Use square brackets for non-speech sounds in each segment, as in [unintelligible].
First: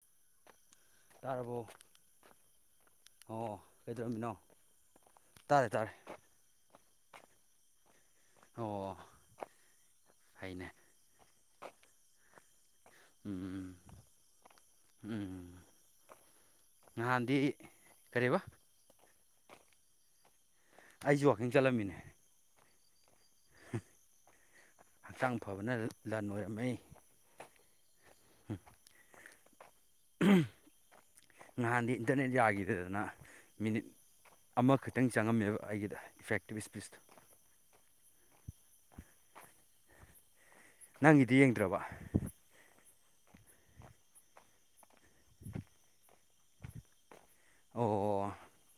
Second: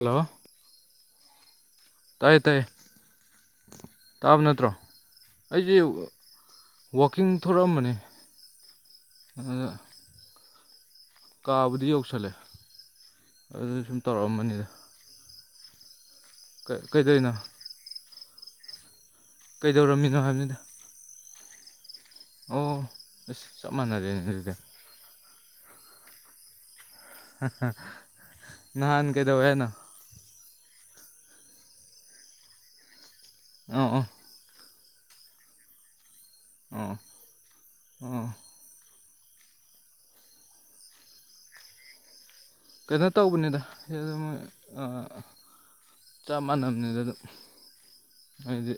hello ꯇꯥꯔꯕꯣ ꯑꯣ ꯀꯩꯗꯧꯔꯝꯃꯤꯅꯣ ꯇꯥꯕ ꯅꯠꯇ꯭ꯔꯣ ꯇꯥꯔꯦ ꯑꯩꯁꯦ ꯇꯥꯔꯦ ꯋꯥꯀꯤꯡ ꯊꯣꯔꯛꯑꯝꯕꯅꯤ ꯑꯣ ꯑꯗꯨꯗ ꯐꯩꯅꯦ ꯀꯥꯕꯨꯗꯤ ꯌꯧꯁꯜꯂꯦ ꯎꯝ ꯎꯝ ꯑꯗꯨꯗ ꯁꯨꯝ ꯇꯧꯔꯛꯑꯝꯕꯅꯤꯗ ꯎꯝ ꯀꯩꯗꯧꯔꯤꯅꯣ ꯉꯍꯥꯟꯗꯤ ꯀꯔꯤꯕ ꯀꯩꯗꯧꯔꯝꯃꯤꯅꯣ ꯍꯥꯏꯕꯅꯤꯗ ꯑꯩꯁꯦ ꯋꯥꯛꯀꯤꯡ ꯆꯠꯂꯝꯃꯤꯅꯦ ꯑꯣ ꯆꯞ ꯃꯥꯟꯅꯗꯦ ꯑꯗꯨꯗ ꯍꯛꯆꯥꯡ ꯐꯕꯅ ꯂꯟ ꯑꯣꯏꯔꯝꯃꯤ ꯅꯍꯥꯟ ꯀꯩꯗꯧꯋꯦꯅ ꯅꯍꯥꯟꯗꯤ ꯏꯟꯇꯔꯅꯦꯠ ꯌꯥꯈꯤꯗꯗꯅ ꯃꯤꯅꯤꯠ ꯑꯣ ꯑꯣ ꯑꯃꯈꯛꯇꯪ ꯆꯪꯉꯝꯃꯦꯕ ꯑꯩꯒꯤꯗ ꯏꯐꯦꯛꯇꯤꯞ ꯑꯣ ꯏꯁꯄꯤꯁꯇꯣ ꯑꯣ ꯅꯪꯒꯤꯗꯤ ꯌꯦꯡꯗ꯭ꯔꯕ ꯀꯩꯅꯣ ꯇꯧꯕꯅꯤꯗ [unintelligible] ꯆꯞ ꯃꯥꯟꯅꯕꯅꯤꯗ ꯑꯗꯨꯝ ꯑꯣ ꯍꯥꯏꯗꯤ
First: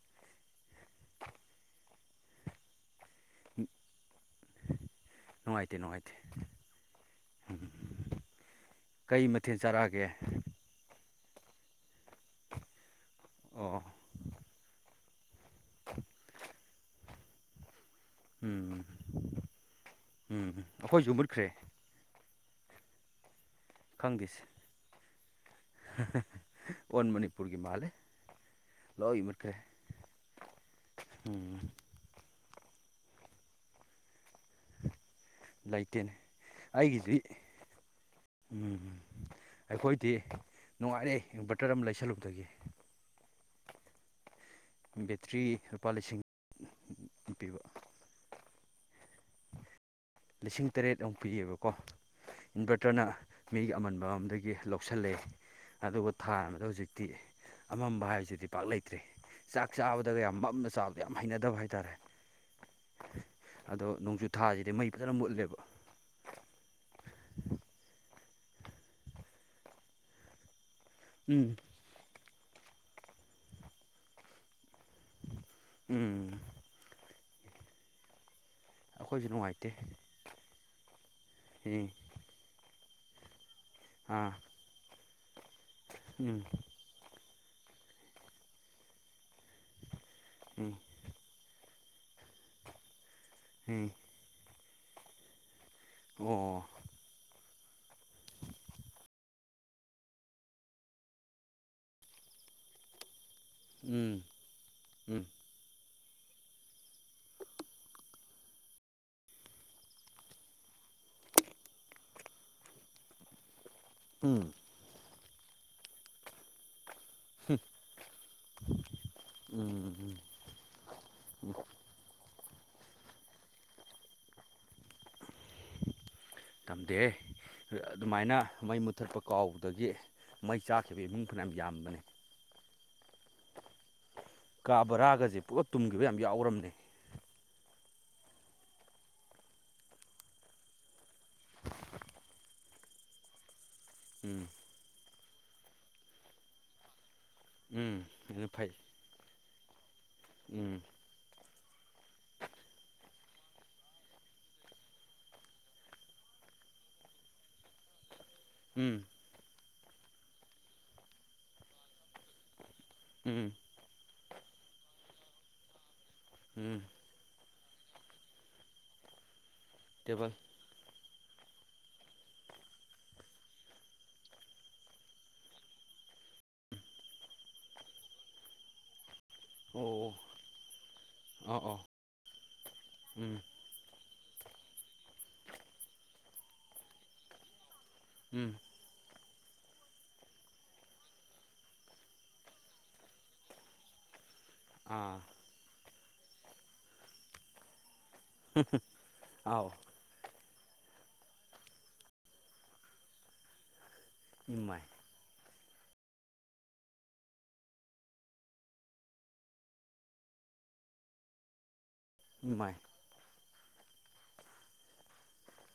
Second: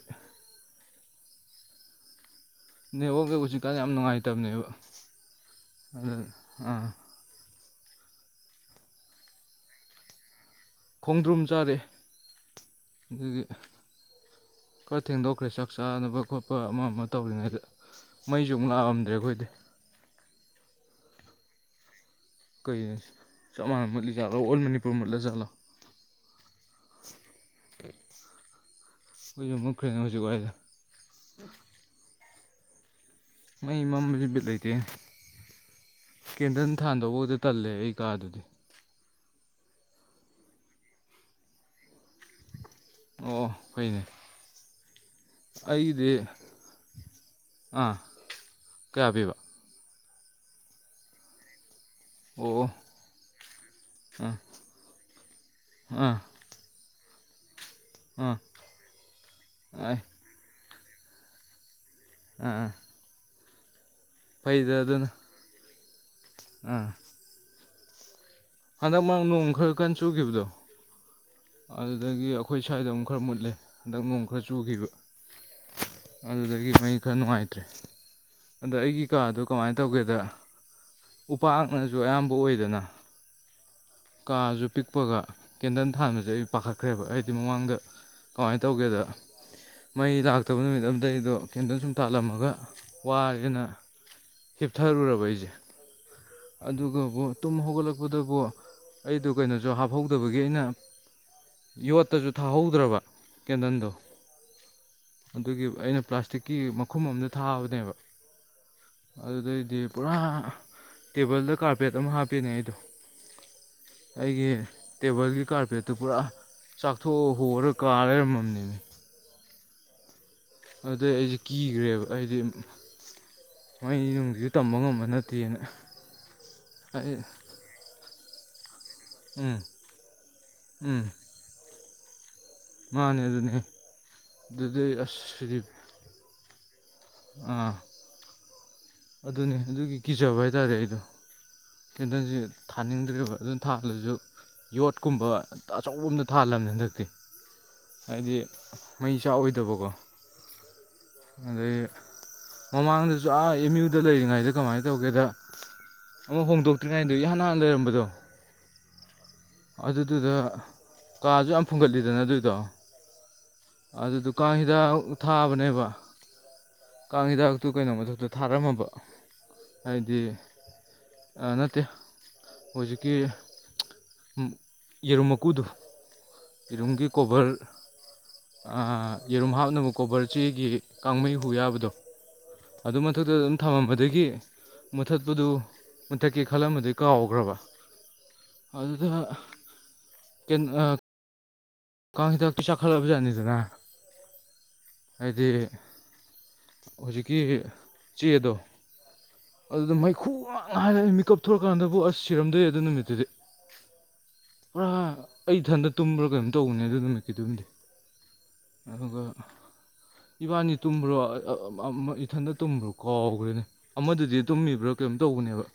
ꯅꯦꯠꯑꯣꯔꯛ ꯍꯧꯖꯤꯛꯀꯥꯟ ꯌꯥꯝ ꯅꯨꯡꯉꯥꯏꯇꯕꯅꯦꯕ ꯑꯗꯨꯅ ꯑꯥ ꯎꯝ ꯀꯩ ꯃꯊꯦꯜ ꯆꯥꯔꯛꯑꯒꯦ ꯈꯣꯡꯗ꯭ꯔꯨꯝ ꯆꯥꯔꯛꯑꯦ ꯑꯗꯨꯒꯤ ꯑꯣ ꯈꯔ ꯊꯦꯡꯗꯣꯛꯈ꯭ꯔꯦ ꯆꯥꯅꯕ ꯈꯣꯠꯄ ꯑꯃ ꯑꯃ ꯇꯧꯔꯤꯉꯩꯗ ꯃꯩꯁꯨ ꯑꯃꯨꯛ ꯎꯝ ꯂꯥꯛꯑꯝꯗ꯭ꯔꯦ ꯑꯩꯈꯣꯏꯗꯤ ꯎꯝ ꯑꯩꯈꯣꯏꯁꯨ ꯃꯨꯠꯈ꯭ꯔꯦ ꯀꯩ [unintelligible] ꯆꯞ ꯃꯥꯟꯅ ꯃꯨꯠꯂꯤꯖꯥꯠꯂꯣ ꯈꯪꯗꯦꯁꯦ ꯑꯣꯜ ꯃꯅꯤꯄꯨꯔ ꯃꯨꯠꯂꯤ ꯖꯥꯠꯂꯣ ꯑꯣꯟ ꯃꯅꯤꯄꯨꯔꯒꯤ ꯃꯥꯜꯂꯦ ꯑꯩꯈꯣꯏꯖꯨ ꯃꯨꯠꯈ꯭ꯔꯦ ꯍꯧꯖꯤꯛꯋꯥꯏꯗ ꯎꯝ ꯃꯩ ꯃꯝꯝꯕꯁꯦ ꯕꯤꯠ ꯂꯩꯇꯦ ꯂꯩꯇꯦꯅꯦ ꯀꯦꯟꯗꯜ ꯑꯩꯒꯤꯗꯤ ꯊꯥꯟꯗꯧꯕꯗ ꯇꯜꯂꯦ ꯑꯩ ꯀꯥꯗꯨꯗꯤ ꯎꯝ ꯑꯩꯈꯣꯏꯗꯤ ꯅꯨꯡꯉꯥꯏꯔꯦ ꯏꯟꯚꯔꯇꯔ ꯑꯃ ꯂꯩꯁꯜꯂꯨꯕꯗꯒꯤ ꯑꯣ ꯐꯩꯅꯦ ꯕꯦꯇ꯭ꯔꯤ ꯂꯨꯄꯥ ꯂꯤꯁꯤꯡ ꯑꯩꯒꯤꯗꯤ [unintelligible] ꯄꯤꯕ ꯑꯥ ꯀꯌꯥ ꯄꯤꯕ ꯂꯤꯁꯤꯡ ꯇꯔꯦꯠꯃꯨꯛ ꯄꯤꯌꯦꯕꯀꯣ ꯑꯣ ꯏꯟꯚꯔꯇꯔꯅ ꯃꯤꯒꯤ ꯑꯃꯟꯕ ꯑꯥ ꯑꯃꯗꯒꯤ ꯂꯧꯁꯤꯜꯂꯛꯑꯦ ꯑꯥ ꯑꯗꯨꯒꯕꯨ ꯊꯥꯟꯕꯗ ꯍꯧꯖꯤꯛ ꯇꯤ ꯑꯃꯝꯕ ꯑꯥ ꯍꯥꯏꯁꯤꯗꯤ ꯄꯥꯛ ꯂꯩꯇ꯭ꯔꯦ ꯆꯥꯛ ꯑꯥꯏ ꯆꯥꯕꯗꯒ ꯌꯥꯝ ꯃꯝꯅ ꯆꯥꯕ ꯌꯥꯝ ꯍꯩꯅꯗꯕ ꯍꯥꯏꯇꯥꯔꯦ ꯑꯥ ꯑꯗꯣ ꯅꯣꯡꯖꯨ ꯊꯥꯁꯤꯗꯤ ꯐꯩꯗ ꯃꯩ ꯑꯗꯨꯅ ꯐꯖꯅ ꯃꯨꯠꯂꯦꯕ ꯑꯥ ꯍꯟꯗꯛ ꯃꯥ ꯅꯣꯡ ꯈꯔ ꯀꯟ ꯆꯨꯈꯤꯕꯗꯣ ꯎꯝ ꯑꯗꯨꯗꯒꯤ ꯑꯩꯈꯣꯏ ꯁ꯭ꯋꯥꯏꯗ ꯑꯃꯨꯛ ꯈꯔ ꯃꯨꯠꯂꯦ ꯍꯟꯗꯛ ꯑꯃꯨꯛ ꯈꯔ ꯆꯨꯈꯤꯕ ꯎꯝ ꯑꯗꯨꯗꯒꯤ ꯃꯩ ꯈꯔ ꯅꯨꯡꯉꯥꯏꯇ꯭ꯔꯦ ꯑꯗ ꯑꯩꯒꯤ ꯑꯩꯈꯣꯏꯁꯨ ꯀꯥꯗꯣ ꯅꯨꯡꯉꯥꯏꯇꯦ ꯀꯃꯥꯏ ꯇꯧꯒꯦꯗ ꯎꯝ ꯎꯄꯥꯛꯅꯁꯨ ꯑꯌꯥꯝꯕ ꯑꯣꯏꯗꯅ ꯑꯥ ꯀꯥꯖꯨ ꯄꯤꯛꯄꯒ ꯀꯦꯟꯗꯜ ꯎꯝ ꯗꯩ ꯄꯥꯈꯠꯈ꯭ꯔꯦꯕ ꯑꯩꯗꯤ ꯃꯃꯥꯡꯗ ꯀꯃꯥꯏꯅ ꯇꯧꯒꯦꯗ ꯃꯩ ꯂꯥꯛꯇꯕ ꯎꯝ ꯅꯨꯃꯤꯠ ꯑꯝ ꯑꯗꯩꯗꯣ ꯀꯦꯟꯗꯜ ꯁꯨꯝ ꯇꯥꯜꯂꯝꯃꯒ ꯋꯥꯔꯦꯅ ꯎꯝ ꯍꯤꯞꯊꯔꯨꯔꯕ ꯑꯩꯁꯦ ꯑꯣ ꯑꯗꯨꯒꯕꯨ ꯇꯨꯝ ꯍꯧꯒꯠꯂꯛꯄꯗꯕꯨ ꯑꯩꯗꯣ ꯀꯩꯅꯣꯁꯨ ꯍꯥꯞꯍꯧꯗꯕꯒꯤ ꯑꯩꯅ ꯌꯣꯠꯇꯁꯨ ꯊꯥꯍꯧꯗ꯭ꯔꯕ ꯀꯦꯟꯗꯟꯗꯣ ꯎꯝ ꯎꯝ ꯑꯗꯨꯒꯤ ꯑꯩꯅ ꯄ꯭ꯂꯥꯁꯇꯤꯛꯀꯤ ꯈꯨꯈꯨꯝ ꯑꯝꯗ ꯊꯥꯕꯅꯦꯕ ꯑꯗꯨꯗꯩꯗꯤ ꯄꯨꯔꯥ ꯇꯦꯕꯜꯗ ꯀꯥꯔꯄꯦꯠ ꯑꯃ ꯍꯥꯞꯄꯅꯦ ꯑꯩꯗꯣ ꯎꯝ ꯑꯩꯒꯤ ꯇꯦꯕꯜꯒꯤ ꯀꯥꯔꯄꯦꯠꯇꯨ ꯄꯨꯔꯥ ꯆꯥꯛꯊꯣꯛ ꯍꯣꯔ ꯀꯥꯔ ꯂꯩꯔꯝꯃꯝꯅꯤꯃꯤ ꯎꯝ ꯎꯝ ꯑꯗꯨꯗꯩ ꯑꯩꯁꯦ ꯀꯤꯈ꯭ꯔꯦꯕ ꯑꯩꯗꯤ ꯅ ꯅꯨꯡꯁꯤꯁꯨ ꯇꯝꯕ ꯉꯝꯃꯅꯤ ꯇꯝꯗꯦ ꯑꯩ ꯑꯗꯨꯃꯥꯏꯅ ꯃꯩ ꯃꯨ ꯀꯨꯊꯠꯄ ꯎꯝ ꯀꯥꯎꯕꯗꯒꯤ ꯃꯩ ꯆꯥꯈꯤꯕ ꯎꯝ ꯏꯃꯨꯡ ꯐꯅꯌꯥꯝ ꯌꯥꯝꯕꯅꯦ ꯃꯥꯅꯦ ꯑꯗꯨꯅꯦ ꯀꯥ ꯑꯗꯨꯗꯩ ꯕ ꯑꯁ ꯔꯥꯒꯁꯦ ꯁꯤꯗꯤ ꯄꯨꯂꯞ ꯇꯨꯝꯒꯤꯈꯤꯕ ꯌꯥꯝ ꯌꯥꯎꯔꯝꯅꯦ ꯑꯥ ꯑꯗꯨꯅꯦ ꯑꯗꯨꯒꯤ ꯀꯤꯖꯕ ꯍꯥꯏꯇꯥꯔꯦ ꯑꯩꯗꯣ ꯀꯦꯟꯗꯜꯁ ꯊꯥꯅꯤꯡꯗ꯭ꯔꯦꯕ ꯑꯗꯨ ꯊꯥꯜꯂꯁꯨ ꯎꯝ ꯌꯣꯠꯀꯨꯝꯕ ꯑꯆꯧꯕ ꯑ ꯑꯃꯇ ꯊꯥꯜꯂꯝꯕꯅꯤ ꯍꯟꯗꯛꯇꯤ ꯎꯝ ꯍꯥꯏꯗꯤ ꯑꯗꯨ ꯐꯩ ꯃꯩ ꯆꯥꯛꯑꯣꯗꯕꯀꯣ ꯎꯝ ꯑꯗꯩ ꯃꯃꯥꯡꯗꯁꯨ ꯑꯥ ꯑꯦꯝ ꯌꯨ ꯑꯗꯨꯗ ꯂꯩꯔꯤꯉꯩꯗ ꯀꯃꯥꯏꯅ ꯇꯧꯒꯦꯗ ꯑꯃꯨꯛ ꯍꯣꯡꯗꯣꯛꯇ꯭ꯔꯤꯉꯩꯗ ꯏꯍꯥꯟ ꯍꯥꯟꯅ ꯂꯩꯔꯝꯕꯗꯣ ꯎꯝ ꯑꯗꯨꯗꯨꯗ ꯀꯥꯁꯨ ꯌꯥꯝ ꯐꯨꯡꯒꯠꯂꯤꯗꯅ ꯑꯗꯨꯏꯗꯣ ꯎꯝ ꯑꯗꯨ ꯗꯨꯀꯥꯟꯁꯤꯗ ꯊꯥꯕꯅꯦꯕ ꯎꯝ ꯀꯥꯡ ꯍꯤꯗꯥꯛꯇꯨ ꯀꯩꯅꯣ ꯃꯊꯛꯇ ꯊꯥꯔꯝꯃꯕ ꯍꯥꯏꯗꯤ ꯇꯦꯕꯜ ꯅꯠꯇꯦ ꯍꯧꯖꯤꯛꯀꯤ ꯌꯦꯔꯨꯝ ꯃꯀꯨꯗꯨ ꯏꯔꯨꯝꯒꯤ ꯀꯣꯕꯔ ꯌꯦꯔꯨꯝ ꯍꯥꯞꯅꯕ ꯑꯣ ꯀꯣꯕꯔ ꯆꯦꯒꯤ ꯀꯥꯡꯍꯩ ꯍꯨ ꯑꯣ ꯑꯣ ꯑꯣ ꯌꯥꯕꯗꯣ ꯑꯗꯨ ꯎꯝ ꯃꯊꯛꯇꯗ ꯑꯗꯨꯝ ꯊꯝꯃꯝꯕꯗꯒꯤ ꯃꯨꯠꯊꯠꯄꯗꯨ ꯃꯨꯊꯠꯀꯦ ꯈꯜꯂꯝꯕꯗꯨꯏ ꯀꯥꯎꯈ꯭ꯔꯕ ꯎꯝ ꯑꯗꯨꯗ ꯀ ꯀꯁꯤꯗ ꯄꯤꯁ ꯆ ꯈꯂꯕꯕꯨꯖꯥꯅꯤꯗꯅ ꯑꯥ ꯍꯥꯏꯗꯤ ꯍꯧꯖꯤꯛꯀꯤ ꯆꯦ ꯑꯗꯣ ꯑꯥꯎ ꯑꯗꯨꯗ ꯃꯩꯈꯨ ꯉꯥꯛꯅ ꯍꯥꯏꯔꯛꯑꯦ ꯃꯤꯀꯞ ꯊꯣꯛꯧꯛꯀꯥꯟꯗꯕꯨ ꯑꯁ ꯁꯤꯔꯝꯗꯣꯏꯦ ꯑꯗꯨ ꯅꯨꯃꯤꯠꯇꯨꯗꯤ ꯏꯃꯥꯏ ꯄꯨꯔꯥ ꯑꯩ ꯏꯊꯟꯗ ꯇꯨꯝꯕ꯭ꯔꯥ ꯀꯩꯅꯣꯝ ꯇꯧꯕꯅꯦ ꯑꯗꯨ ꯅꯨꯃꯤꯠꯀꯤ ꯑꯗꯨꯝꯗꯤ ꯑꯗꯨꯒ ꯏꯕꯥꯅꯤ ꯇꯨꯝꯕ꯭ꯔꯣ ꯏꯊꯟꯇ ꯏꯃꯥꯏ ꯇꯨꯝꯕ꯭ꯔꯣ ꯀꯥꯎꯈ꯭ꯔꯅꯦ ꯑꯃꯗꯨꯗꯤ ꯇꯨꯝꯃꯤꯕ꯭ꯔꯥ ꯀꯔꯤꯝ ꯇꯧꯕꯅꯦꯕ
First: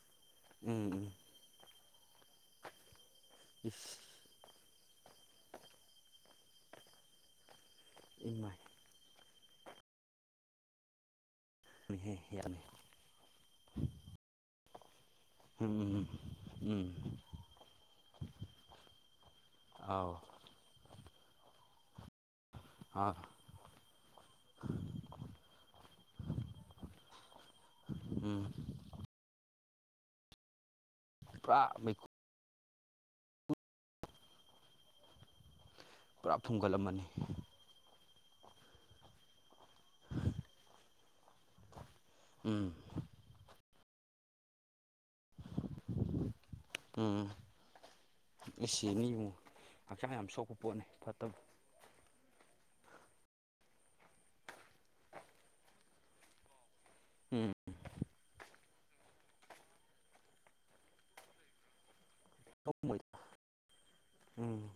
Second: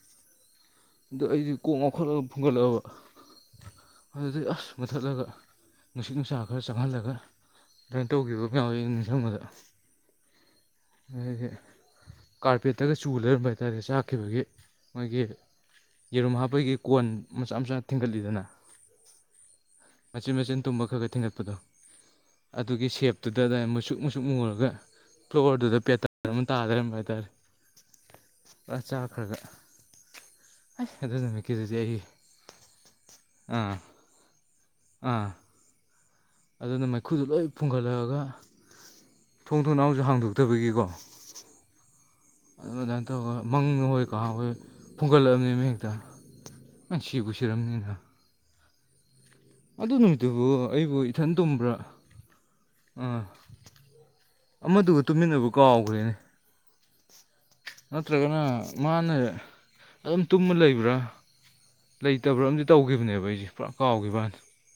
ꯎꯝ ꯎꯝ ꯑꯗꯣ ꯑꯩꯗꯤ ꯀꯣꯛ ꯉꯥꯎꯈꯠꯂꯒ ꯐꯨꯒꯠꯂꯛꯑꯕ ꯏꯁ ꯑꯗꯨꯩ ꯑꯁ ꯃꯨꯊꯠꯂꯒ ꯅꯨꯡꯁꯤꯠ ꯅꯨꯡꯁꯥ ꯈꯔ ꯆꯪꯍꯜꯂꯒ ꯑꯗꯨꯃꯥꯏꯅ ꯇꯧꯈꯤꯕ ꯏꯃꯥꯏꯅꯦꯍꯦ ꯃꯌꯥꯝ ꯅꯤꯡꯁꯤꯡꯕꯗ ꯀꯔꯄꯦꯠ ꯌꯥꯝꯃꯦ ꯍꯈꯤꯛꯇꯒ ꯆꯨ ꯂꯩꯔꯝꯕ ꯍꯥꯏꯇꯥꯔꯦ ꯆꯥꯛꯈꯤꯕꯒꯤ ꯃꯣꯏꯒꯤ ꯍꯝ ꯌꯦꯔꯨꯝ ꯍꯥꯞꯄꯒꯤ ꯀꯣꯟ ꯃꯆꯥ ꯃꯆꯥ ꯊꯤꯡꯒꯠꯂꯤꯗꯅ ꯑꯥꯎ ꯃꯆꯤꯟ ꯃꯆꯤꯟ ꯇꯨꯝꯕ ꯈꯔ ꯈ ꯊꯤꯟꯒꯠꯄꯗꯣ ꯑꯗꯨꯒꯤ ꯑꯥ ꯁꯦꯞꯇꯨꯗ ꯑꯗꯨ ꯃꯆꯁꯨꯛ ꯃꯆꯁꯨꯛ ꯃꯨꯔꯒ ꯐ꯭ꯂꯣꯔꯗꯨꯗ ꯄꯦꯇꯔꯟ ꯑꯃ ꯇꯥꯗꯔꯝꯕ ꯍꯥꯏꯇꯥꯔꯦ ꯎꯝ ꯄꯨ ꯆꯥꯈ꯭ꯔꯒ ꯍ ꯑꯗꯨ ꯄꯨꯔꯥ ꯅꯨꯃꯤꯠꯀꯤꯗꯨꯗꯤ ꯑꯩꯒꯤ ꯃꯩꯈꯨ ꯎꯝ ꯑꯥ ꯄꯨꯔꯥ ꯑꯗꯨꯅ ꯐꯨꯝꯒꯠꯂꯝꯃꯅꯤ ꯃꯩꯈꯨꯗꯨꯣ ꯂꯣꯏ ꯐꯨꯡꯒꯠꯂꯛꯑꯒ ꯊꯣꯡ ꯊꯣꯡꯅ ꯑꯃꯁꯨ ꯍꯥꯡꯗꯣꯛꯇꯕꯒꯤꯀꯣ ꯎꯝ ꯑꯗꯨꯃꯥꯏꯅ ꯇꯧꯔꯒ ꯃꯪ ꯍꯣꯏ ꯀꯍꯥ ꯍꯣꯏ ꯐꯨꯒꯠꯂꯛꯑꯕꯅꯤ ꯃ ꯍꯦꯛꯇ ꯑꯁ ꯁꯤꯕꯨꯨ ꯁꯤꯔꯝꯅꯤꯗ ꯑꯦꯁ ꯑꯦꯅꯤꯃꯨꯡ [inaudible] ꯑꯗꯨ ꯅꯨꯃꯤꯠꯗꯨꯕꯨ ꯑꯩꯕꯨ ꯏꯊꯟ ꯇꯨꯝꯕ꯭ꯔꯥ ꯑꯥ ꯑꯃꯗꯨꯒ ꯇꯨꯃꯤꯟꯅꯕ ꯀꯥꯎꯈ꯭ꯔꯦꯅꯦ ꯎꯝ ꯅꯠꯇ꯭ꯔꯒꯅ ꯃꯥꯅ ꯑꯗꯨꯝ ꯇꯨꯝꯃ ꯂꯩꯕ꯭ꯔꯥ ꯂꯩꯇꯕ꯭ꯔꯥ ꯑꯃꯗꯤ ꯁꯣꯛꯑꯝꯃꯣꯏꯗ ꯇꯧꯈꯤꯕꯅꯦꯕ ꯑꯩꯁꯦ ꯄꯨꯔꯥ ꯀꯥꯎꯈꯤꯕꯩ ꯋꯥꯅꯦ ꯎꯝ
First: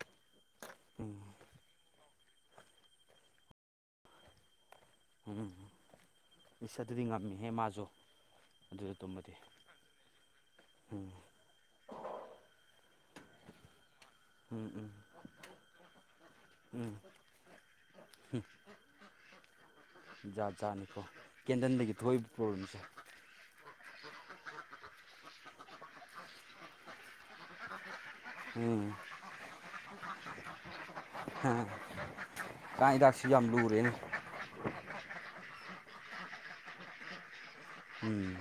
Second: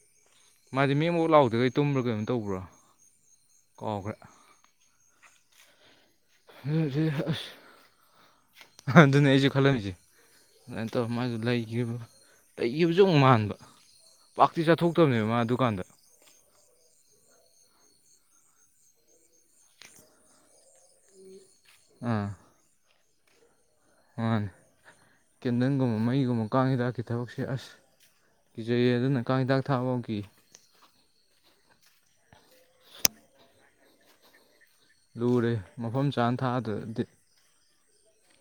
ꯃꯥꯗꯤ ꯃꯦꯃꯨꯛ ꯎꯝ ꯂꯥꯎꯗꯒꯩ ꯇꯨꯝꯕ꯭ꯔꯥ ꯀꯩꯅꯣ ꯇꯧꯕ꯭ꯔꯣ ꯀꯥꯎꯈ꯭ꯔꯦ ꯑꯝ ꯏꯁꯁ ꯑꯗꯨꯗꯤ ꯉꯝꯃꯤꯍꯦ ꯃꯥꯁꯨ ꯑꯗꯨꯗ ꯑꯗꯨꯅꯤ ꯇꯨꯝꯃꯗꯤ ꯑꯩꯁꯨ ꯈꯜꯂꯝꯃꯤꯁꯦ ꯑꯗꯨꯃꯥꯏꯅ ꯇꯧꯔ ꯎꯝ ꯃꯥꯁꯨ ꯂꯩ ꯑꯩꯒꯤꯕꯨꯁꯨ ꯑꯃꯨꯛ ꯃꯥꯟꯕ ꯄꯥꯛꯇꯤ ꯎꯝ ꯎꯝ ꯆꯠꯊꯣꯛꯇꯕꯅꯦꯕ ꯃꯥ ꯗꯨꯀꯥꯟꯗ ꯎꯝ ꯖꯥꯠ ꯆꯥꯅꯤꯀꯣ ꯀꯦꯟꯗꯟꯗꯒꯤ ꯑꯥ ꯊꯣꯛꯏꯕ ꯄ꯭ꯔꯣꯕ꯭ꯂꯦꯝꯁꯦ ꯃꯥꯅꯦ ꯀꯦꯟꯗꯜꯒꯨꯝꯕ ꯃꯩꯒꯨꯝꯕ ꯀꯥꯡ ꯍꯤꯗꯥꯛꯀꯤ ꯊꯕꯛꯁꯦ ꯑꯁ ꯀꯤꯖꯩꯌꯦ ꯎꯝ ꯑꯗꯨꯅ ꯀꯥꯡ ꯍꯤꯗꯥꯛ ꯊꯥ ꯐꯥꯎꯈꯤ ꯀ ꯇꯁꯤ ꯌꯥꯝ ꯂꯔꯦꯅ ꯂꯨꯔꯦ ꯃꯐꯝ ꯆꯥꯅ ꯊꯥꯗꯦ ꯑꯗꯨꯗꯤ ꯎꯝ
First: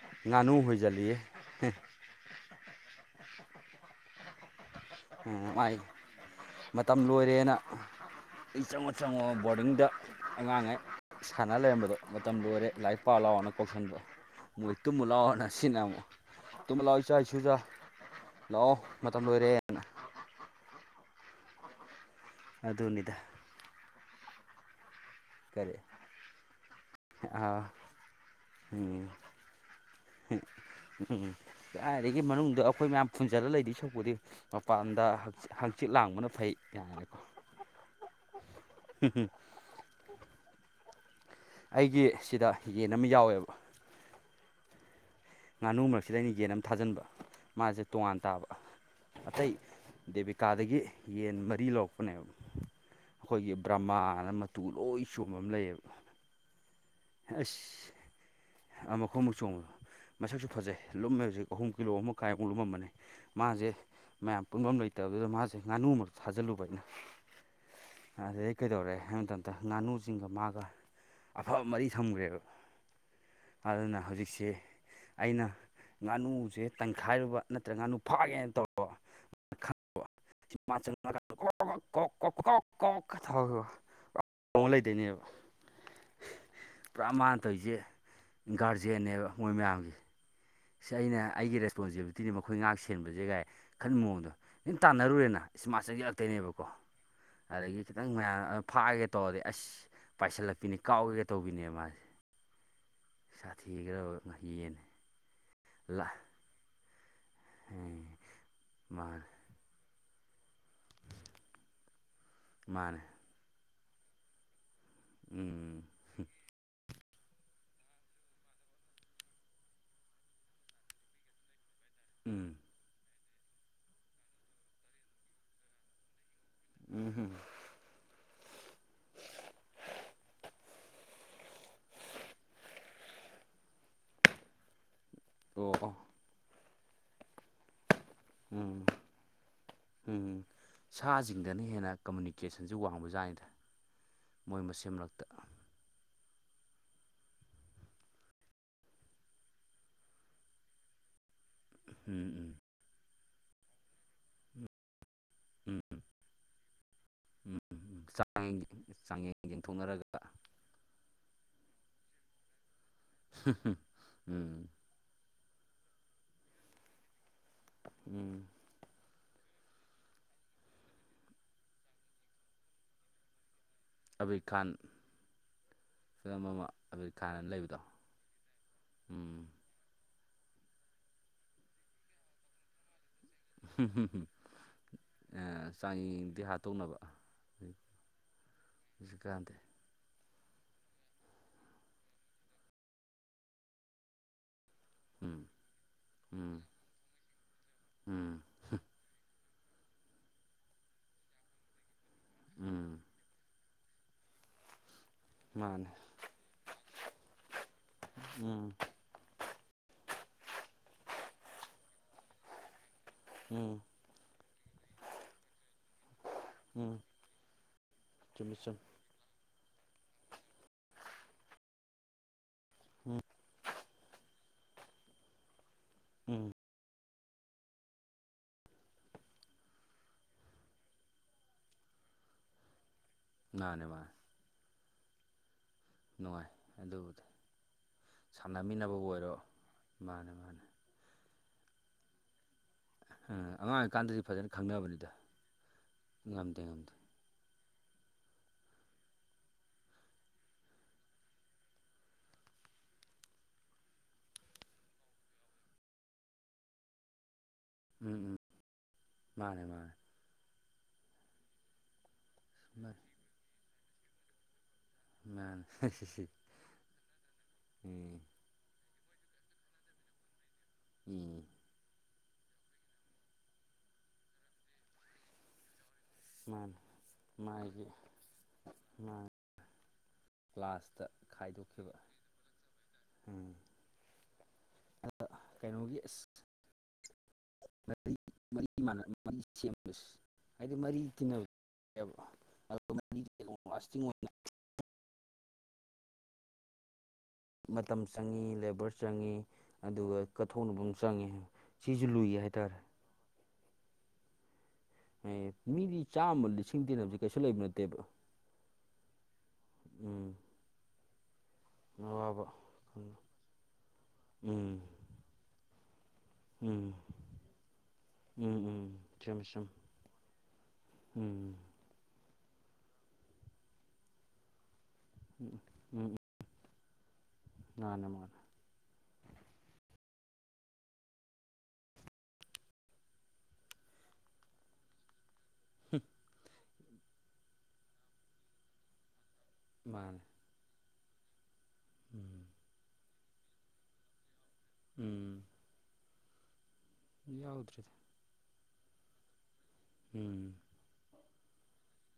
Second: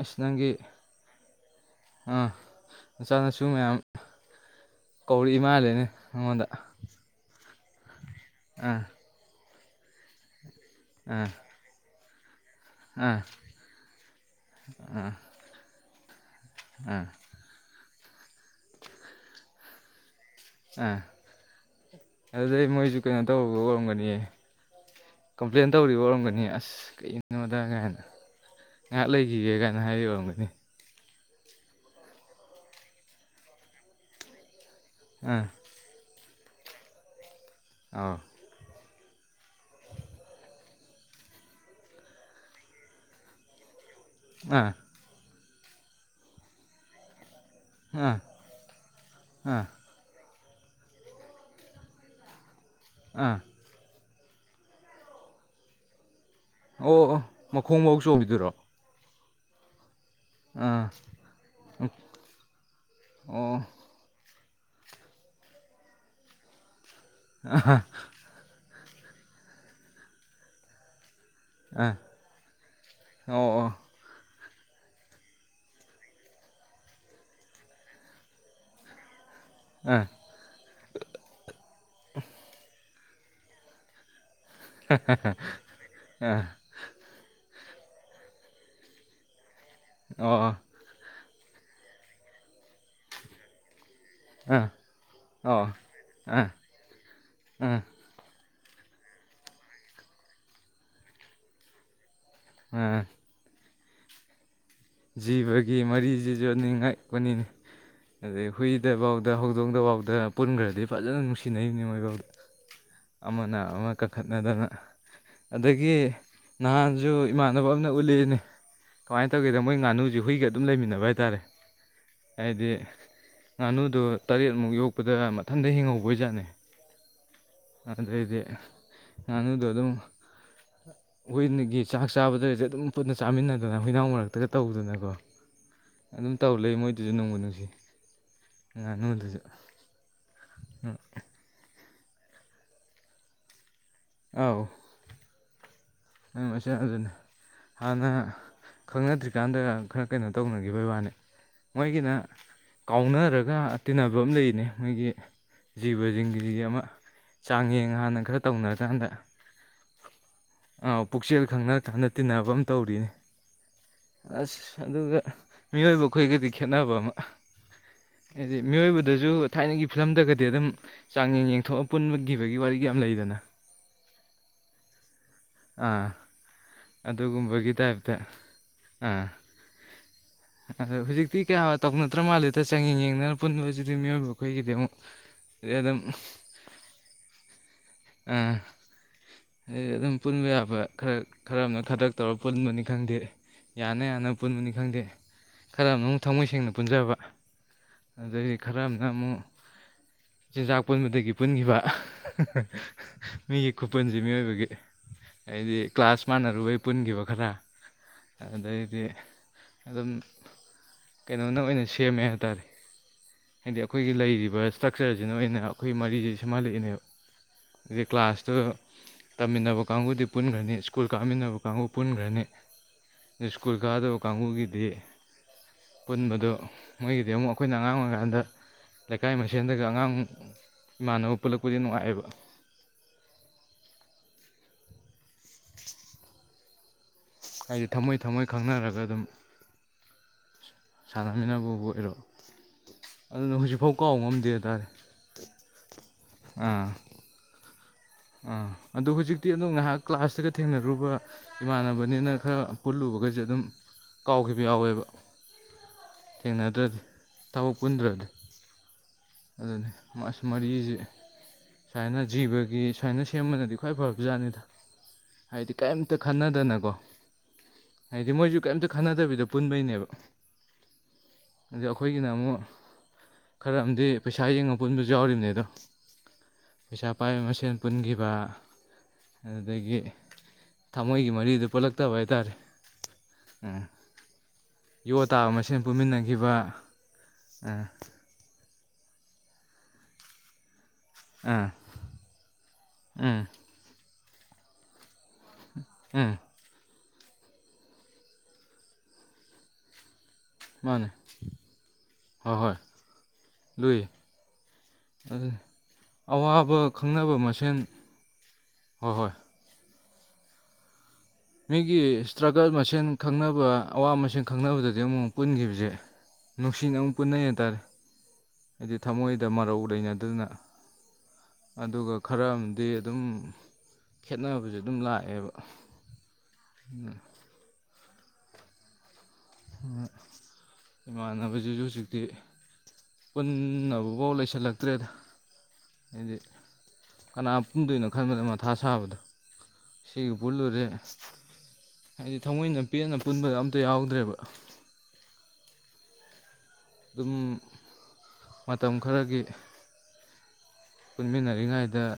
ꯑꯁ ꯅꯪꯒꯤ ꯉꯥꯅꯨ ꯍꯣꯏꯖꯜꯂꯤꯌꯦ ꯑꯥ ꯃꯆꯥꯅꯁꯨ ꯃꯌꯥꯝ ꯀꯧꯔꯛꯏ ꯎꯝ ꯃꯥꯏ ꯃꯥꯜꯂꯦꯅꯦ ꯅꯪꯉꯣꯟꯗ ꯃꯇꯝ ꯂꯣꯏꯔꯦꯅ ꯑꯥ ꯆꯪꯉꯣ ꯕꯣꯔꯗꯤꯡꯗ ꯑꯉꯥꯡꯉꯩ ꯑꯥ ꯁꯥꯟꯅ ꯂꯩꯔꯝꯕꯗꯣ ꯃꯇꯝ ꯂꯣꯏꯔꯦ ꯂꯥꯏꯔꯤꯛ ꯑꯥ ꯄꯥꯎ ꯂꯥꯎꯔꯅ ꯀꯧꯁꯟꯗꯔꯣ ꯃꯣꯏ ꯇꯨꯝꯃ ꯑꯥ ꯂꯥꯎꯔꯅ ꯁꯤꯟꯅꯔꯝꯃꯣ ꯇꯨꯝꯃ ꯂꯥꯛꯑꯣ ꯑꯥ ꯏꯆꯥ ꯏꯁꯨꯖꯥ ꯂꯥꯛꯑꯣ ꯃꯇꯝ ꯂꯣꯏꯔꯦ ꯑ ꯑꯗꯨꯗꯩ ꯃꯣꯏꯁꯨ ꯑꯗꯨꯅꯤꯗ ꯀꯩꯅꯣ ꯇꯧꯕ ꯑꯣꯏꯔꯝꯒꯅꯤꯌꯦ ꯀꯝꯄ꯭ꯂꯦꯟ ꯀꯔꯤ ꯇꯧꯔꯤ ꯑꯣꯏꯔꯝꯒꯅꯤ ꯑꯁ ꯀꯩ ꯀꯩꯅꯣꯗ ꯑꯥ ꯀꯥꯏꯅ ꯉꯥꯏꯍꯥꯛ ꯂꯩꯈꯤꯒꯦ ꯀꯥꯏꯅ ꯍꯥꯏꯔꯝꯒꯅꯤ ꯑꯝ ꯀꯥꯏꯗꯒꯤ ꯃꯅꯨꯡꯗ ꯑꯩꯈꯣꯏ ꯃꯌꯥꯝ ꯐꯨꯟꯖꯜꯂꯒ ꯂꯩꯗꯨꯢ ꯁꯔꯨꯛꯄꯨꯗꯤ ꯃꯄꯥꯟꯗ ꯑꯥ ꯍꯥꯛꯆꯤꯡ ꯂꯥꯡꯕꯅ ꯐꯩ ꯀꯥꯢꯅꯀꯣ ꯑꯥꯎ ꯍꯨꯝ ꯍꯨꯝ ꯑꯩꯒꯤ ꯁꯤꯗ ꯌꯦꯟ ꯑꯃ ꯌꯥꯎꯋꯦꯕ ꯑꯥ ꯉꯥꯅꯨ ꯃꯔꯛꯁꯤꯗ ꯑꯩꯅ ꯌꯦꯟ ꯑꯃ ꯊꯥꯖꯤꯟꯕ ꯃꯥꯁꯦ ꯑꯥ ꯇꯣꯉꯥꯟ ꯇꯥꯕ ꯑꯇꯩ ꯑꯥ ꯗꯦꯕꯤꯠ ꯀꯥꯗꯒꯤ ꯌꯦꯟ ꯃꯔꯤ ꯂꯧꯔꯛꯄꯅꯦꯕ ꯑꯥ ꯑꯩꯈꯣꯏꯒꯤ ꯇꯔꯃꯥꯅ ꯃꯇꯨ ꯂꯣꯏ ꯆꯣꯝꯕ ꯑꯃ ꯂꯩꯌꯦꯕ ꯑꯣ ꯑꯣ ꯃꯈꯣꯡ ꯕꯥꯎ ꯆꯣꯝꯕꯤꯗꯨꯔꯣ ꯑꯥ ꯃꯈꯣꯡ ꯐꯥꯎ ꯆꯣꯝꯕꯤꯗꯨꯔꯣ ꯃꯁꯛꯁꯨ ꯐꯖꯩ ꯑꯥ ꯂꯨꯝꯃꯦ ꯍꯧꯖꯤꯛ ꯀꯤꯂꯣ ꯑꯍꯨꯝ ꯀꯤꯂꯣ ꯑꯃ ꯀꯥꯏꯃꯨꯛ ꯂꯨꯝꯃꯝꯕꯅꯦ ꯑꯣ ꯃꯥꯁꯦ ꯑꯥ ꯃꯌꯥꯝ ꯄꯨꯟꯕꯝ ꯂꯩꯇꯕꯗꯨꯗ ꯃꯥꯁꯦ ꯉꯥꯅꯨꯃꯔꯛ ꯊꯥꯖꯤꯜꯂꯨꯕ ꯑꯩꯅ ꯑꯥ ꯍꯥ ꯑꯗꯨꯗꯩ ꯀꯩꯗꯧꯔꯦ ꯍꯥꯏꯕ ꯃꯇꯝꯗ ꯉꯥꯅꯨꯁꯤꯡꯒ ꯃꯥꯒ ꯑꯐꯕ ꯃꯔꯤ ꯑꯥ ꯊꯝꯈ꯭ꯔꯦꯕ ꯑꯣ ꯑꯣ ꯑꯗꯨꯅ ꯍꯧꯖꯤꯛꯁꯤ ꯑꯩꯅ ꯉꯥꯅꯨꯁꯦ ꯇꯪꯈꯥꯏꯔꯨꯕ ꯅꯠꯇ꯭ꯔꯒ ꯉꯥꯅꯨ ꯐꯥꯒꯦꯅ ꯇꯧꯔꯕ ꯑꯥ ꯀ ꯀ ꯀ ꯀ ꯀ ꯀ ꯊ [inaudible] ꯈꯣꯡꯉꯥ ꯂꯩꯗꯣꯏꯅꯦꯕ ꯑ ꯄꯨꯔꯥ ꯃꯥꯅ ꯇꯧꯔꯤꯁꯦ ꯒꯥꯔꯖꯦꯟꯅꯦꯕ ꯃꯣꯏ ꯃꯌꯥꯝꯒꯤ ꯑꯣ ꯁꯤ ꯑꯩꯅ ꯑꯩꯒꯤ ꯔꯦꯁꯄꯣꯟꯁꯤꯕꯤꯂꯤꯇꯤꯅꯤ ꯃꯈꯣꯏ ꯉꯥꯛ ꯁꯦꯟꯕꯁꯦꯒꯥꯏ ꯈꯟ ꯃꯑꯣꯡꯗꯣ ꯈꯤꯟ ꯇꯥꯟꯅꯔꯨꯔꯦꯅ ꯏꯁ ꯑꯣ ꯃꯥ ꯑ ꯆꯪꯖꯜꯂꯛꯇꯣꯏꯅꯦꯕꯀꯣ ꯑꯗꯒꯤ ꯑ ꯈꯤ ꯈꯤꯇꯪ ꯃꯌꯥꯝ ꯑꯗꯨ ꯐꯥꯒꯦꯒ ꯇꯧꯔꯗꯤ ꯑꯁ ꯄꯥꯏꯁꯤꯜꯂꯛꯄꯤꯅꯤ ꯀꯥꯎꯒꯦꯒꯥ ꯇꯧꯕꯤꯅꯦꯕ ꯃꯥꯁꯦ ꯑꯥ ꯑꯥ ꯑꯥ ꯁꯥꯊꯤꯒ꯭ꯔꯕ ꯉꯥꯍꯤ ꯌꯦꯟꯅꯦ ꯖꯤꯕꯒꯤ ꯃꯔꯤꯖꯤꯖꯨ ꯅꯤꯡꯉꯛꯄꯅꯤꯅꯤ ꯑꯗꯩ ꯃꯥꯅꯦ ꯍꯨꯏꯗꯕꯥꯎꯗ ꯍꯧ ꯍꯧꯗꯣꯡꯗꯐꯥꯎꯗ ꯄꯨꯟꯒ꯭ꯔꯗꯤ ꯐꯖꯅ ꯅꯨꯡꯁꯤꯅꯔꯤꯅꯤ ꯃꯣꯏꯕꯥꯎꯗ ꯃꯥꯅꯦ ꯑꯃꯅ ꯑꯃ ꯀꯟꯈꯠꯅꯗꯅ ꯎꯝ ꯑꯗꯒꯤ ꯅꯍꯥꯟꯖꯨ ꯏꯃꯥꯟꯅꯕ ꯑꯃꯅ ꯎꯠꯂ‌ꯦꯑꯦꯅꯦ ꯀꯃꯥꯏꯅ ꯇꯧꯒꯦꯗ ꯃꯣꯏ ꯉꯥꯅꯨꯖꯤ ꯍꯨꯏꯒ ꯑꯗꯨꯝ ꯂꯩꯃꯤꯟꯅꯕ ꯍꯥꯏꯇꯥꯔꯦ ꯎꯝ ꯍꯥꯏꯗꯤ ꯉꯥꯅꯨꯗꯣ ꯇꯔꯦꯠꯃꯨꯛ ꯌꯣꯛꯄꯗ ꯃꯊꯟꯗ ꯍꯤꯡꯍꯧꯕꯖꯠꯅꯤ ꯎꯝ ꯍꯨꯝ ꯑꯗꯨꯗ‌ꯩꯗꯤ ꯉꯥꯅꯨꯗꫭ ꯑꯗꯨꯝ ꯑꯩꯈꯣꯏꯅꯒꯤ ꯆꯥꯛ ꯆꯥꯕꯗꯒꯁ‌ꯦ ꯑꯗꯨꯝ ꯄꯨꯟꯅ ꯆꯥꯃꯤꯟꯅꯗꯅ ꯍꯨꯏꯅꯥꯎ ꯃꯔꯛꯇꯒ ꯇꯧꯗꯅꯀꯣ ꯑꯣ ꯑꯣ ꯑꯗꯨꯝ ꯇꯧꯔ ꯂꯩ ꯃꯣꯏꯗꯨꯁꯨ ꯅꯨꯡꯕꯨ ꯅꯨꯡꯁꯤ ꯎꯝ ꯉꯥꯅꯨꯗꯨꯁꯨ ꯎꯝ ꯁꯥꯁꯤꯡꯗꯅ ꯍꯦꯟꯅ ꯀꯃꯨꯅꯤꯀꯦꯁꯟꯁꯤ ꯋꯥꯡꯕꯖꯥꯠꯅꯤꯗ ꯃꯣꯏ ꯃꯁꯦꯝ ꯃꯔꯛꯇꯥ ꯎ ꯃꯁꯦ ꯑꯗꯨꯖꯅꯦ [inaudible] ꯍꯥꯟꯅ ꯈꯪꯅꯗ꯭ꯔꯤꯀꯥꯟꯗ ꯈꯔ ꯀꯩꯅꯣ ꯇꯧꯅꯒꯤꯕꯩ ꯋꯥꯅꯤ ꯃꯣꯏꯒꯤꯅ ꯎꯝ ꯎꯝ ꯀꯥꯎꯅꯔꯒ ꯇꯤꯟꯅꯕ ꯑꯃ ꯂꯩꯅꯦ ꯃꯣꯏꯒꯤ ꯎꯝ ꯎꯝ ꯖꯤꯕꯁꯤꯡꯒꯤꯁꯤꯒꯤ ꯑꯃ ꯎꯝ ꯆꯥꯡꯌꯦꯡ ꯎꯝ ꯍꯥꯟꯅ ꯈꯔ ꯆꯥꯡꯌꯦꯡ ꯇꯧꯅꯔꯀꯥꯟꯗ ꯆꯥꯡꯌꯦꯡ ꯌꯦꯡꯊꯣꯛꯅꯔꯒ ꯑꯥ ꯄꯨꯛꯆꯦꯜ ꯈꯪꯅ ꯈꯪꯅ ꯇꯤꯟꯅꯕ ꯑꯃ ꯇꯧꯔꯤꯅ‌‌ꯦ ꯑꯁ ꯎꯝ ꯑꯗꯨꯒ ꯃꯤꯑꯣꯏꯕ ꯑꯈꫭꯏꯒꯗꯤ ꯈꯦꯠꯅꯕ ꯑꯃ ꯎꯝ ꯍꯥꯏꯗꯤ ꯃꯤꯑꯣꯏꯕꯗꯖꯨ ꯊꯥꯏꯅꯒꯤ ꯐꯤꯂꯝꯗꯒꯗꯤ ꯑꯗꯨꯝ ꯆꯥꯡꯌꯦꯡ ꯌꯦꯡꯊꯣꯛꯑ ꯄꯨꯟꯕꯒꯤꯕꯒꯤ ꯋꯥꯔꯤꯒ ꯌꯥꯝ ꯂꯩꯗꯅ ꯑꯕꯤꯔ ꯈꯥꯟ ꯑꯥ ꯐꯤꯂꯝ ꯑꯃ ꯑꯕꯤꯔꯈꯥꯟꯅ ꯑꯗꯨꯒꯨꯝꯕꯒꯤ ꯂꯩꯕꯗꯣ ꯇꯥꯏꯞꯇ ꯑꯥ ꯎꯝ ꯑꯗꯣ ꯍꯨꯖꯤꯛꯇꯤ ꯀꯌꯥ ꯇꯧꯅꯗ꯭ꯔ ꯃꯥꯜꯂꯦꯗ ꯆꯥꯡꯌꯦꯡ ꯌꯦꯡꯅꯔ ꯄꯨꯨꯟꯕꯖꯤꯗꯤ ꯃꯤꯑꯣꯏꯕ ꯑꯈꫭꯏꯒꯤꯗꯤ ꯑꯃꯨꯛ ꯑꯗꯩ ꯑꯗꯨꯝ ꯎꯍ ꯆꯥꯡꯌꯦꯡꯗꯤ ꯍꯥꯠꯇꯣꯛꯅꯕ ꯑꯥ ꯍꯧꯖꯤꯛ ꯀꯥꯟꯗꯦ ꯑꯗꯩꯗꯤ ꯑꯗꯨꯝ ꯄꯨꯟꯕ ꯌꯥꯕ ꯈꯔ ꯈꯔꯃꯅ ꯈꯗ꯭ꯔꯛ ꯇꯧꯔ ꯄꯨꯟꯕꯅꯤ ꯈꯪꯗꯦ ꯌꯥꯅ ꯌꯥꯅ ꯄꯨꯟꯕꯅꯤ ꯈꯪꯗꯦ ꯎꯝ ꯈꯔ ꯑꯃꯅꯃꯨꯛ ꯊꯃꯣꯏ ꯎꯝ ꯁꯦꯡꯅ ꯄꯨꯟꯖꯕ ꯎꯝ ꯑꯗꯨꯗꯩꯗꯤ ꯈꯔ ꯑꯃꯅ ꯑꯃꯨꯛ ꯆꯤꯟꯖꯥꯛ ꯄꯨꯟꯕꯗꯒꯤ ꯄꯨꯟꯒꯤꯕ ꯑꯍ ꯍꯍ ꯎꯝ ꯃꯤꯒꯤ ꯈꯨꯄꯨꯟꯖꯤ ꯃꯤꯑꯣꯏꯕꯒꯤ ꯍꯥꯏꯗꯤ ꯃꯥꯅꯦ ꯀ꯭ꯂꯥꯁ ꯃꯥꯟꯅꯔꯨꯕꯩ ꯄꯨꯟꯒꯤꯕ ꯈꯔ ꯎꯝ ꯑꯗꯩꯗꯤ ꯑꯗꯨꯝ ꯀꯩꯅꯣꯅ ꯑꯣꯏꯅ ꯁꯦꯝꯃꯦ ꯍꯥꯏꯇꯥꯔꯦ ꯎꯝ ꯍꯥꯏꯗꯤ ꯑꯩꯈꯣꯏꯒꯤ ꯂꯩꯔꯤꯕ ꯆꯛꯆꯔꯖꯤꯅ ꯑꯣꯏꯅ ꯑꯈꯣꯏꯒꯤ ꯃꯔꯤꯖ‌ꯦ ꯁ‌ꯦꯝꯍꯜꯂꯛꯏꯅꯦꯕ ꯎꯝ ꯍꯥꯏꯗꯤ ꯀ꯭ꯂꯥꯁꯇꯨ ꯆꯨꯝꯃꯤ ꯆꯨꯝ ꯇꯝꯃꯤꯟꯅꯕ ꯀꯥꯡꯒꯨꯗꯤ ꯄꯨꯟꯒ꯭ꯔꯅꯤ ꯁ꯭ꯀꯨꯜ ꯀꯥꯃꯤꯟꯅꯕ ꯀꯥꯡꯒꯨ ꯄꯨꯟꯒ꯭ꯔꯅꯤ ꯎꯝ ꯅ ꯁ꯭ꯀꯨꯜ ꯀꯥꯗꯕ ꯀꯥꯡꯒꯨꯒꯤꯗꯤ ꯎꯝ ꯄꯨꯟꯕꯗꫭ ꯃꯣꯏꯒꯤꯗꯤ ꯑꯃꯨꯛ ꯑꯈꯣꯏꯅ ꯑꯉꯥꯡ ꯑꯣꯏꯔꯤꯀꯥꯟꯗ ꯂꯩꯀꯥꯏ ꯃꯥ ꯁꯦꯟꯗꯒ ꯑꯉꯥꯡ ꯏꯃꯥꯟꯅꯕ ꯄꯨꯜꯂꯛꯄꯖ‌ꯦ ꯅꯨꯡꯉꯥꯏꯌ‌ꯦꯕ ꯃꯥꯅ‌ꯦ ꯃꯥꯅ‌ꯦ ꯅꯨꯡꯉꯥꯏ ꯑꯗꯨꯕꯨꯗꯤ ꯍꯥꯏꯗꯤ ꯊꯃꯣꯏ ꯊꯃꯣꯏ ꯈꯪꯅꯔꯒ ꯁꯥꯟꯅꯃꯤꯟꯅꯕꯕꯨ ꯑꯗꯨꯝ ꯑꯣꯏꯔꯣ ꯃꯥꯅꯦ ꯃꯥꯅꯦ ꯁꯥꯟꯅꯃꯤꯟꯅꯕꯕꯨ ꯑꯣꯏꯔꯣ ꯍꯑ ꯑꯗꯨꯅ ꯑꯉꯥꯡ ꯍꯧꯖꯤꯛꯐꯥꯎ ꯑꯣꯏꯔꯤ ꯀꯥꯎ ꯀꯥꯟꯗꯖꯨ ꯉꯝꯗꯦ ꯐꯖꯅ ꯍꯥꯏꯇꯥꯔꯦ ꯈꯪꯅꯕꯅꯤꯗ ꯉꯝꯗꯦ ꯑꯥ ꯉꯝꯗꯦ ꯑꯥ ꯑꯗꯨ ꯍꯨꯖꯤꯛꯇꯤ ꯑꯗꯨ ꯉꯥꯏꯍꯥꯛ ꯀ꯭ꯂꯥꯁꯇꯒ ꯊꯦꯡꯅꯔꯨꯕ ꯏꯃꯥꯟꯅꯕꯅꯤꯅ ꯈꯔ ꯄꯨꯜꯂꯨꯕꯒꯖ‌ꯦ ꯑꯗꯨꯝ ꯀꯥꯎꯈꯤꯕ ꯌꯥꯎꯋꯦꯕ ꯊꯦꯡꯅꯗ꯭ꯔꯗꯤ ꯊꯕꯛ ꯎꯝ ꯄꯨꯟꯗ꯭ꯔꯗꯤ ꯎꯝ ꯃꯥꯅꯦ ꯑꯗꯨꯅ‌ꯤ ꯃꯥꯅꯦ ꯑꯁ ꯃꯔꯤꯖꯦ ꯁꯥꯏꯅ ꯖꯤꯕꯒꯤ ꯃꯥꯅꯦ ꯁꯥꯏꯅ ꯁꯦꯝꯃꯒꯗꯤ ꯈ꯭ꯋꯥꯏ ꯐꯕ ꯖꯥꯠꯅꯤꯗ ꯍꯥꯏꯗꯤ ꯀꯩꯝꯇ ꯈꯟꯅꯗꯅꯀꯣ ꯎꯝ ꯍꯥꯏꯗꯤ ꯃꯣꯏꯁꯨ ꯀꯩꯝꯇ ꯈꯟꯅꯗꯕꯤꯗ ꯄꯨꯟꯕꯩꯅꯦꯕ ꯎꯝ ꯑꯗ ꯑꯩꯈꯣꯏꯒꯤꯅ ꯑꯃꯨꯛ ꯈꯔ ꯑꯝꯗꯤ ꯄꯩꯁꯥ ꯌꯦꯡꯉꯒ ꯄꯨꯟꯕꯖꯨ ꯌꯥꯎꯔꯤꯅ‌ꯦ ꯑꯗꯣ ꯃꯥꯅꯦ ꯄꯩꯁꯥ ꯄꯥꯏꯕ ꯃꯁꯦꯟ ꯃꯥꯒꯤ ꯄꯨꯟꯈꯤꯕ ꯃꯥꯅꯦ ꯑꯗꯨꯗꯒꯤ ꯂꯥꯁꯇ ꯊꯃꯣꯏꯒꯤ ꯃꯔꯤꯗꯨ ꯈꯥꯏꯗꯣꯛꯈꯤꯕ ꯄꯨꯜꯂꯛꯇꯕ ꯍꯥꯏꯇꯥꯔꯦ ꯎꯝ ꯌꯣ ꯑꯗ ꯇꯥꯕ ꯃꯁꯦꯟ ꯀꯩꯅꯣꯒꯤ ꯑꯁ ꯄꯨꯃꯤꯟꯅꯈꯤꯕ ꯑ ꯃꯔꯤ ꯃꯔꯤ ꯃꯥꯟꯅ ꯃꯔꯤ ꯁꯦꯝ ꯗꯣꯏꯁ ꯍꯥꯏꯗꯤ ꯃꯔꯤ ꯇꯤꯟꯅꯟꯕ ꯑꯥ ꯂꯧꯁꯤꯟꯕ ꯉꯝꯗꯕ ꯎꯝ ꯂꯣꯡ ꯂꯥꯁꯇꯤꯡ ꯑꯣꯏꯅ ꯎꯝ ꯃꯇꯝ ꯆꯪꯉꯤ ꯂꯦꯕꯔ ꯆꯪꯉꯤ ꯑꯗꯨꯒ ꯀꯠꯊꯣꯛꯅꯕꯝ ꯃꯥꯅꯦ ꯆꯪꯉꯤ ꯁꯤꯁꯨ ꯂꯨꯏ ꯍꯣꯏ ꯍꯣꯏ ꯍꯥꯏꯇꯥꯔꯦ ꯂꯨꯏ ꯑꯦ ꯑꯗꯨ ꯃꯤꯗꯤ ꯆꯥꯝꯃ ꯑꯋꯥꯕ ꯂꯤꯁꯤꯡ ꯇꯤꯟꯅꯕꯖ‌ꯦ ꯈꯪꯅꯕ ꯀꯩꯁꯨ ꯂꯩꯕ ꯃꯁꯦꯟ ꯅꯠꯇꯦꯕ ꯍꯣꯏ ꯍꯣꯏ ꯎꯝ ꯃꯤꯒꯤ ꯑꯋꯥꯕ ꯏꯁꯇ꯭ꯔꯒꯜ ꯃꯁꯦꯟ ꯎꯝ ꯈꯪꯅꯕ ꯑꯋꯥ ꯃꯁꯦꯟ ꯈꯪꯅꯕꯗꯗꯤ ꯑꯃꯨꯛ ꯄꯨꯟꯒꯤꯕꯖ‌ꯦ ꯎꯝ ꯅꯨꯡꯁꯤꯅ ꯑꯃꯨꯛ ꯄꯨꯟꯅꯩ ꯍꯥꯏꯇꯥꯔꯦ ꯎꯝ ꯎꯝ ꯍꯥꯏꯗꯤ ꯆꯨꯝꯃꯤ ꯊꯃꯣꯏꯗ ꯆꯨꯝꯃꯤ ꯃꯔꯧ ꯂꯩꯅꯗꯅ ꯎꯝ ꯑꯗꯨꯒ ꯈꯔ ꯑꯃꯗꯤ ꯑꯗꯨꯝ ꯈꯦꯠꯅꯕꯁꯦ ꯑꯗꯨꯝ ꯂꯥꯛꯑꯦꯕ ꯎꯝ ꯎꯝ ꯎꯝ ꯎꯝ ꯃꯥꯅꯦ ꯃꯥꯅꯦ ꯍꯣꯏ ꯏꯃꯥꯟꯅꯕꯁꯤꯁꯨ ꯍꯧꯖꯤꯛꯇꯤ ꯄꯨꯟꯅꯕꯥꯎ ꯂꯩꯁꯜꯂꯛꯇ꯭ꯔꯦꯗ ꯍꯥꯏꯗꯤ ꯀꯅꯥ ꯄꯨꯨꯟꯗꯣꯏꯅꯣ ꯈꯟꯕꯗ ꯃꯊꯥ ꯁꯥꯕꯗꯣ ꯃꯥꯅꯦ ꯁꯤꯒ ꯄꯨꯜꯂꯨꯔꯦ ꯍꯥꯏꯗꯤ ꯎꯝ ꯊꯃꯣꯏꯅ ꯄꯦꯟꯅ ꯄꯨꯟꯕ ꯑꯝꯇ ꯌꯥꯎꯗ꯭ꯔꯦꯕ ꯎꯝ ꯑꯗꯨꯝ ꯌꯥꯎꯗ꯭ꯔꯦꯗ ꯃꯇꯝ ꯈꯔꯒꯤ ꯎꯝ ꯄꯨꯟꯃꯤꯟꯅꯔꯤꯉꯩꯗ